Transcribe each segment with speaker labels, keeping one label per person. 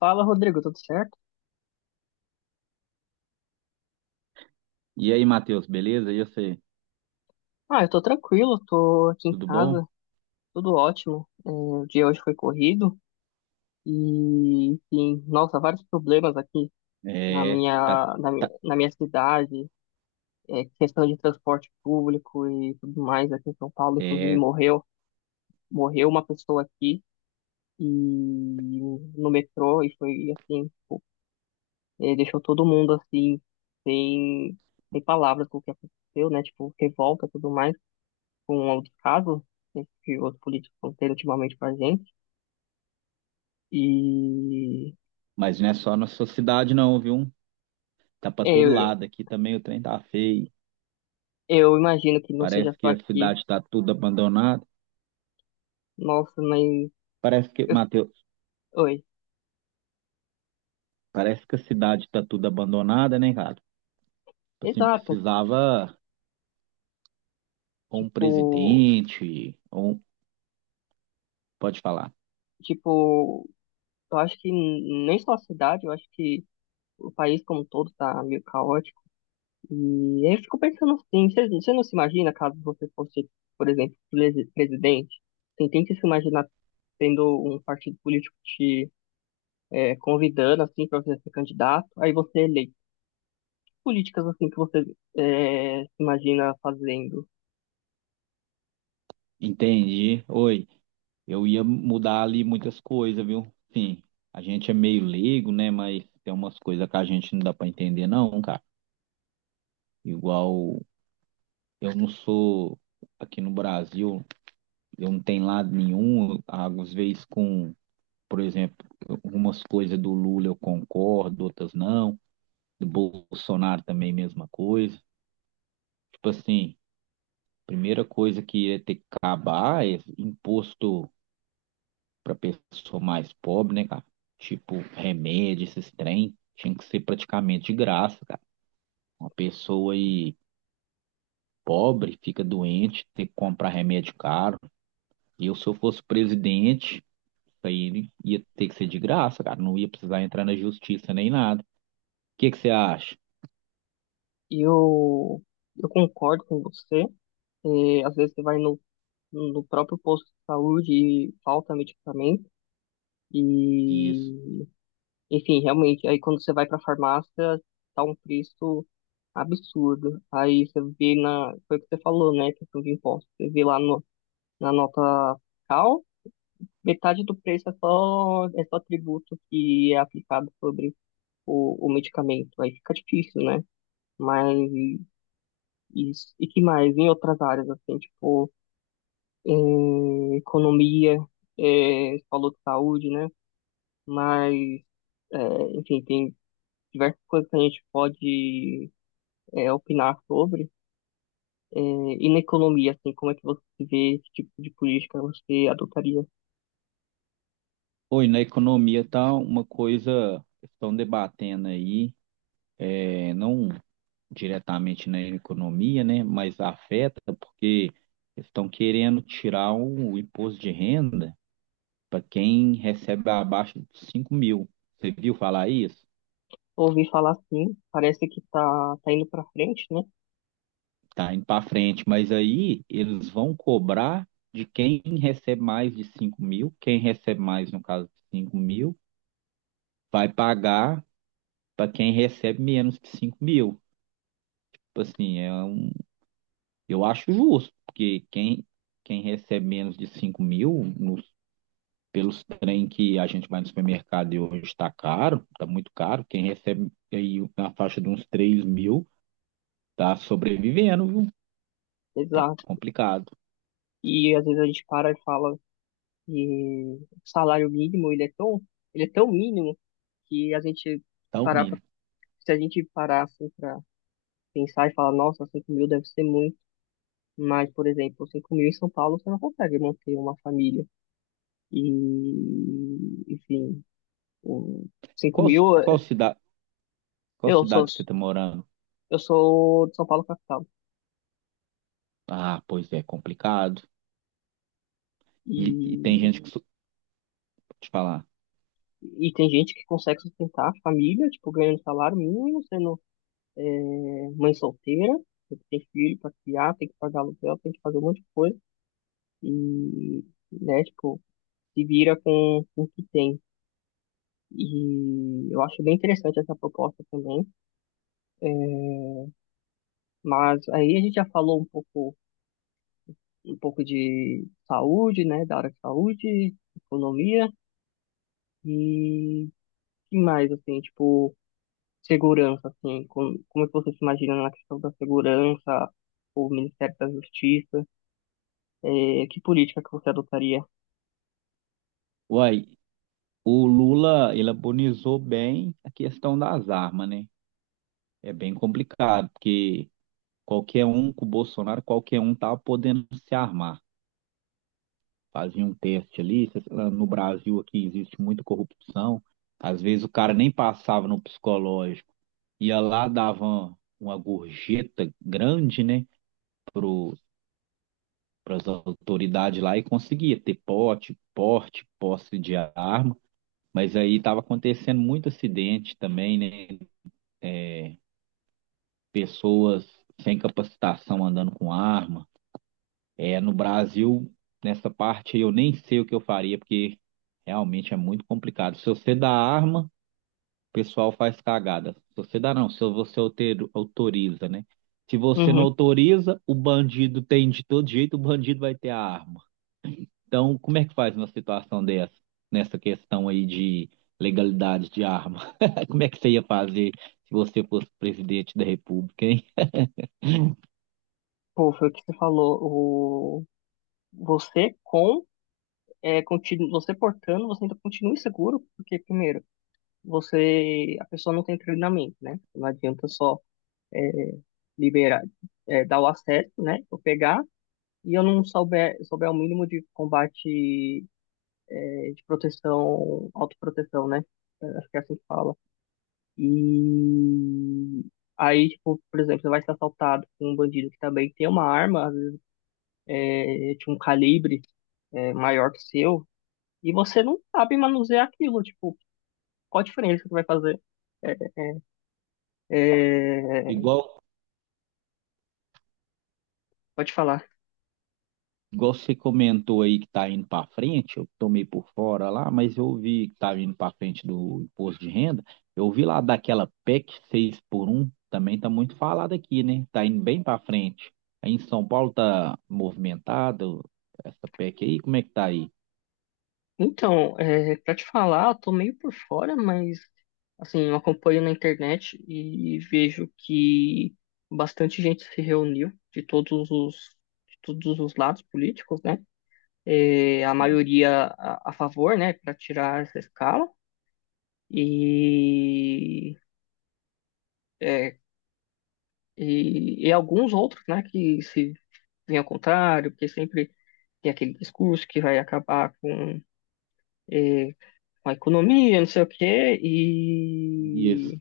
Speaker 1: Fala, Rodrigo, tudo certo?
Speaker 2: E aí, Matheus, beleza? E você?
Speaker 1: Ah, eu tô tranquilo, tô aqui em
Speaker 2: Tudo bom?
Speaker 1: casa, tudo ótimo. O dia hoje foi corrido e, enfim, nossa, vários problemas aqui na
Speaker 2: É, tá.
Speaker 1: minha, na minha,
Speaker 2: tá-
Speaker 1: na minha cidade, questão de transporte público e tudo mais aqui em São Paulo, inclusive
Speaker 2: É,
Speaker 1: morreu uma pessoa aqui e no metrô e foi assim, tipo, deixou todo mundo assim, sem, sem palavras com o que aconteceu, né? Tipo, revolta e tudo mais. Com um outro caso, esse outro político que teve ultimamente com a gente. E
Speaker 2: mas não é só na sua cidade não, viu? Tá pra todo
Speaker 1: eu,
Speaker 2: lado aqui também, o trem tá feio.
Speaker 1: eu imagino que não seja
Speaker 2: Parece
Speaker 1: só
Speaker 2: que a
Speaker 1: aqui.
Speaker 2: cidade tá tudo abandonada.
Speaker 1: Nossa, mas.
Speaker 2: Parece que,
Speaker 1: eu-
Speaker 2: Matheus,
Speaker 1: oi.
Speaker 2: parece que a cidade tá tudo abandonada, né, cara? Tipo assim,
Speaker 1: Exato.
Speaker 2: precisava ou um
Speaker 1: Tipo,
Speaker 2: presidente, ou pode falar.
Speaker 1: tipo, eu acho que nem só a cidade, eu acho que o país como um todo tá meio caótico. E aí eu fico pensando assim, você não se imagina caso você fosse, por exemplo, presidente? Você tenta se imaginar tendo um partido político te convidando assim para você ser candidato, aí você lê políticas assim que você se imagina fazendo.
Speaker 2: Entendi. Oi, eu ia mudar ali muitas coisas, viu? Sim, a gente é meio leigo, né, mas tem umas coisas que a gente não dá pra entender não, cara. Igual eu não sou aqui no Brasil, eu não tenho lado nenhum, às vezes com, por exemplo, algumas coisas do Lula eu concordo, outras não, do Bolsonaro também mesma coisa. Tipo assim, primeira coisa que ia ter que acabar é imposto para pessoa mais pobre, né, cara? Tipo, remédio, esses trem, tinha que ser praticamente de graça, cara. Uma pessoa aí pobre fica doente, tem que comprar remédio caro. E eu, se eu fosse presidente, isso aí ele ia ter que ser de graça, cara. Não ia precisar entrar na justiça nem nada. O que que você acha?
Speaker 1: E eu concordo com você. É, às vezes você vai no próprio posto de saúde e falta medicamento.
Speaker 2: Isso.
Speaker 1: E, enfim, realmente, aí quando você vai para a farmácia, tá um preço absurdo. Aí você vê na, foi o que você falou, né, questão de imposto. Você vê lá no, na nota fiscal, metade do preço é só tributo que é aplicado sobre o medicamento. Aí fica difícil, né? Mas isso. E que mais? Em outras áreas, assim, tipo, em economia, você falou de saúde, né? Mas, é, enfim, tem diversas coisas que a gente pode, opinar sobre. E na economia, assim, como é que você vê esse tipo de política você adotaria?
Speaker 2: Oi, na economia tá uma coisa que estão debatendo aí, não diretamente na economia, né? Mas afeta porque estão querendo tirar o imposto de renda para quem recebe abaixo de 5 mil. Você viu falar isso?
Speaker 1: Ouvi falar assim, parece que tá indo para frente, né?
Speaker 2: Tá indo para frente, mas aí eles vão cobrar de quem recebe mais de 5 mil, quem recebe mais, no caso de 5 mil, vai pagar para quem recebe menos de 5 mil. Tipo assim, eu acho justo, porque quem recebe menos de 5 mil, nos, pelos trem que a gente vai no supermercado e hoje está caro, está muito caro, quem recebe aí na faixa de uns 3 mil, tá sobrevivendo, viu?
Speaker 1: Eles
Speaker 2: Tá complicado,
Speaker 1: E às vezes a gente para e fala que o salário mínimo ele é tão mínimo que a gente se
Speaker 2: tá o
Speaker 1: parar pra,
Speaker 2: mínimo.
Speaker 1: se a gente parar assim para pensar e falar, nossa, 5 mil deve ser muito. Mas, por exemplo, 5 mil em São Paulo você não consegue manter uma família. E, enfim, o 5
Speaker 2: Qual,
Speaker 1: mil.
Speaker 2: qual cidade, Qual
Speaker 1: eu sou,
Speaker 2: cidade você tá morando?
Speaker 1: eu sou de São Paulo capital.
Speaker 2: Ah, pois é, complicado. E tem
Speaker 1: E,
Speaker 2: gente que te falar,
Speaker 1: e tem gente que consegue sustentar a família, tipo, ganhando salário mínimo, sendo é mãe solteira, tem que ter filho pra criar, tem que pagar aluguel, tem que fazer um monte de coisa. E, né, tipo, se vira com o que tem. E eu acho bem interessante essa proposta também. é, Mas aí a gente já falou um pouco de saúde, né? Da área de saúde, economia e que mais, assim, tipo, segurança, assim, como é que você se imagina na questão da segurança, o Ministério da Justiça, é que política que você adotaria?
Speaker 2: uai, o Lula, ele abonizou bem a questão das armas, né? É bem complicado, porque qualquer um com o Bolsonaro, qualquer um tá podendo se armar. Fazia um teste ali, sei lá, no Brasil aqui existe muita corrupção. Às vezes o cara nem passava no psicológico, ia lá, dava uma gorjeta grande, né? pro para as autoridades lá e conseguia ter porte, posse de arma, mas aí estava acontecendo muito acidente também, né? Pessoas sem capacitação andando com arma. É, no Brasil, nessa parte eu nem sei o que eu faria, porque realmente é muito complicado. Se você dá arma, o pessoal faz cagada. Se você autoriza, né? Se você não
Speaker 1: Uhum.
Speaker 2: autoriza, o bandido tem de todo jeito, o bandido vai ter a arma. Então, como é que faz uma situação dessa, nessa questão aí de legalidade de arma? Como é que você ia fazer se você fosse presidente da República, hein?
Speaker 1: Pô, foi o que você falou. O... Você com Você portando, você ainda continua inseguro, porque primeiro, você a pessoa não tem treinamento, né? Não adianta só liberar, dar o acesso, né? Eu pegar e eu não souber o mínimo de combate, de proteção, autoproteção, né? Acho que é assim que fala. E aí, tipo, por exemplo, você vai ser assaltado por um bandido que também tem uma arma. De um calibre maior que o seu, e você não sabe manusear aquilo, tipo, qual a diferença que vai fazer? É, é, é,
Speaker 2: Igual,
Speaker 1: Pode falar.
Speaker 2: igual você comentou aí que tá indo para frente, eu tomei por fora lá, mas eu vi que tava indo para frente do imposto de renda. Eu vi lá daquela PEC 6 por um também tá muito falado aqui, né? Tá indo bem para frente. Aí em São Paulo tá movimentado essa PEC aí, como é que tá aí?
Speaker 1: Então, pra te falar, eu tô meio por fora, mas assim, eu acompanho na internet e vejo que bastante gente se reuniu de todos os lados políticos, né? A maioria a favor, né, para tirar essa escala. E é, e alguns outros, né, que se vêm ao contrário, porque sempre tem aquele discurso que vai acabar com, eh, com a economia, não sei o quê,
Speaker 2: Isso.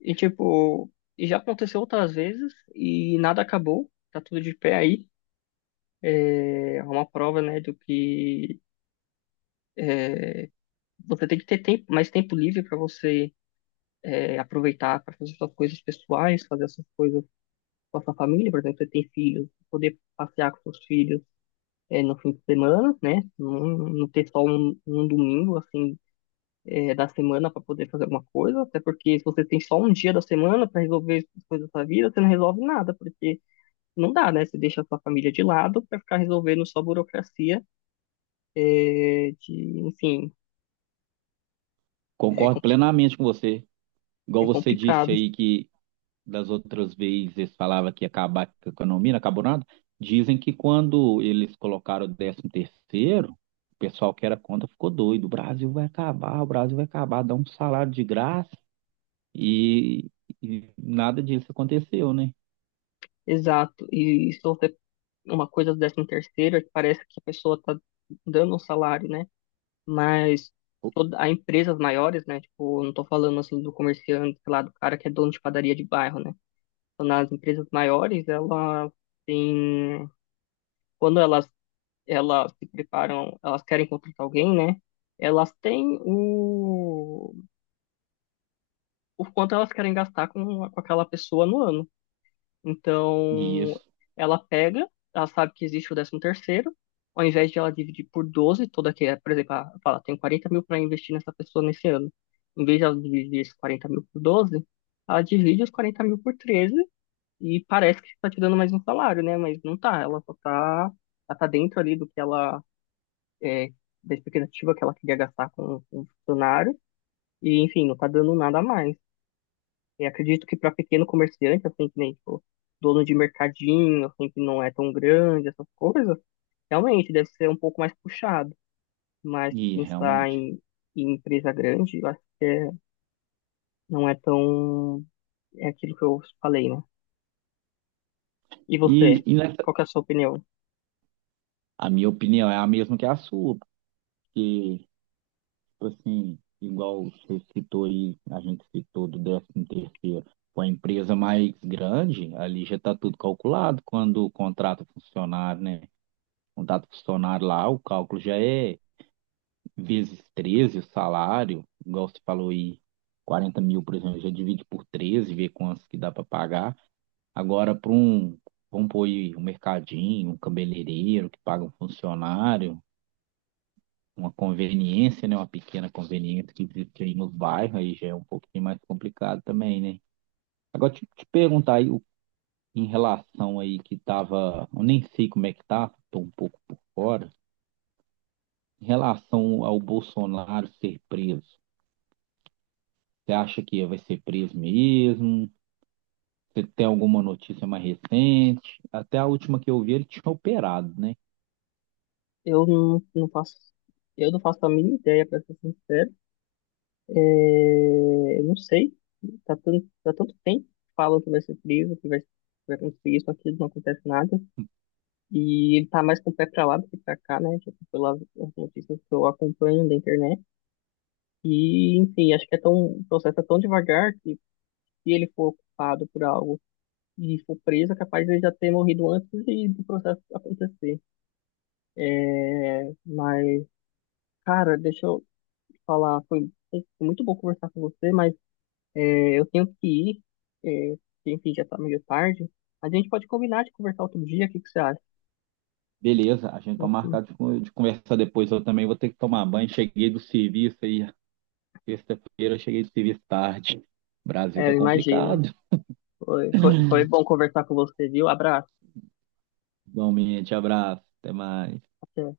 Speaker 1: e tipo, e já aconteceu outras vezes e nada acabou, tá tudo de pé aí. É uma prova, né, do que eh, você tem que ter tempo, mais tempo livre para você aproveitar para fazer suas coisas pessoais, fazer essas coisas com a sua família, por exemplo, você tem filhos, poder passear com seus filhos no fim de semana, né? Não ter só um domingo, assim, da semana para poder fazer alguma coisa, até porque se você tem só um dia da semana para resolver as coisas da sua vida, você não resolve nada, porque não dá, né? Você deixa a sua família de lado para ficar resolvendo só burocracia, é, de, enfim, é, com-
Speaker 2: Concordo plenamente com você. Igual
Speaker 1: é
Speaker 2: você disse
Speaker 1: complicado.
Speaker 2: aí que das outras vezes falava que ia acabar com a economia, não acabou nada. Dizem que quando eles colocaram o décimo terceiro, o pessoal que era contra ficou doido. O Brasil vai acabar, o Brasil vai acabar, dá um salário de graça e, e nada disso aconteceu, né?
Speaker 1: Exato. E se você uma coisa do décimo terceiro, é que parece que a pessoa está dando um salário, né? Mas há empresas maiores, né? Tipo, eu não tô falando assim do comerciante, sei lá, do cara que é dono de padaria de bairro, né? Então, nas empresas maiores, ela tem. Quando elas se preparam, elas querem contratar alguém, né? Elas têm o quanto elas querem gastar com aquela pessoa no ano.
Speaker 2: E
Speaker 1: Então,
Speaker 2: isso,
Speaker 1: ela pega, ela sabe que existe o décimo terceiro, ao invés de ela dividir por 12 toda que, é, por exemplo, ela fala, tenho 40 mil para investir nessa pessoa nesse ano. Em vez de ela dividir esses 40 mil por 12, ela divide os 40 mil por 13 e parece que está te dando mais um salário, né? Mas não tá, ela só tá, ela tá dentro ali do que ela, é, da expectativa que ela queria gastar com o funcionário. E, enfim, não tá dando nada a mais. E acredito que para pequeno comerciante, assim, que nem, tipo, dono de mercadinho, assim, que não é tão grande, essas coisas, realmente deve ser um pouco mais puxado. Mas
Speaker 2: e
Speaker 1: pensar
Speaker 2: realmente.
Speaker 1: em empresa grande, eu acho não é tão. É aquilo que eu falei, né? E você?
Speaker 2: E, e nessa-
Speaker 1: Qual que é a sua opinião?
Speaker 2: a minha opinião é a mesma que a sua, porque tipo assim, igual você citou aí, a gente citou do 13 terceiro, com a empresa mais grande, ali já está tudo calculado quando contrata funcionário, né? Contrata funcionário lá, o cálculo já é vezes 13 o salário, igual você falou aí, 40 mil, por exemplo, já divide por 13 vê quantos que dá para pagar. Agora, vamos pôr aí um mercadinho, um cabeleireiro que paga um funcionário, uma conveniência, né? Uma pequena conveniência que existe aí no bairro, aí já é um pouquinho mais complicado também, né? Agora, te perguntar aí o- em relação aí que tava, eu nem sei como é que tá, tô um pouco por fora, em relação ao Bolsonaro ser preso, você acha que vai ser preso mesmo? Você tem alguma notícia mais recente? Até a última que eu vi, ele tinha operado, né?
Speaker 1: Eu não faço. Eu não faço a mínima ideia, para ser sincero. É, eu não sei. Tá tanto tempo que falam que vai ser frio, que vai acontecer isso, aquilo, não acontece nada. E ele tá mais com o pé pra lá do que pra cá, né? Tipo, pelas as notícias que eu acompanho da internet. E, enfim, acho que é tão, o processo é tão devagar que se ele for ocupado por algo e for preso, é capaz de ele já ter morrido antes do processo acontecer. Mas, cara, deixa eu te falar, foi muito bom conversar com você, mas é, eu tenho que ir, é, porque, enfim, já tá meio tarde. Mas a gente pode combinar de conversar outro dia, o que que você acha?
Speaker 2: Beleza, a gente tá
Speaker 1: Outro-
Speaker 2: marcado de, de conversar depois, eu também vou ter que tomar banho, cheguei do serviço aí, sexta-feira eu cheguei do serviço tarde. Brasil tá
Speaker 1: É, imagina.
Speaker 2: complicado.
Speaker 1: Foi bom conversar com você, viu? Abraço.
Speaker 2: Igualmente, abraço, até mais.
Speaker 1: Até.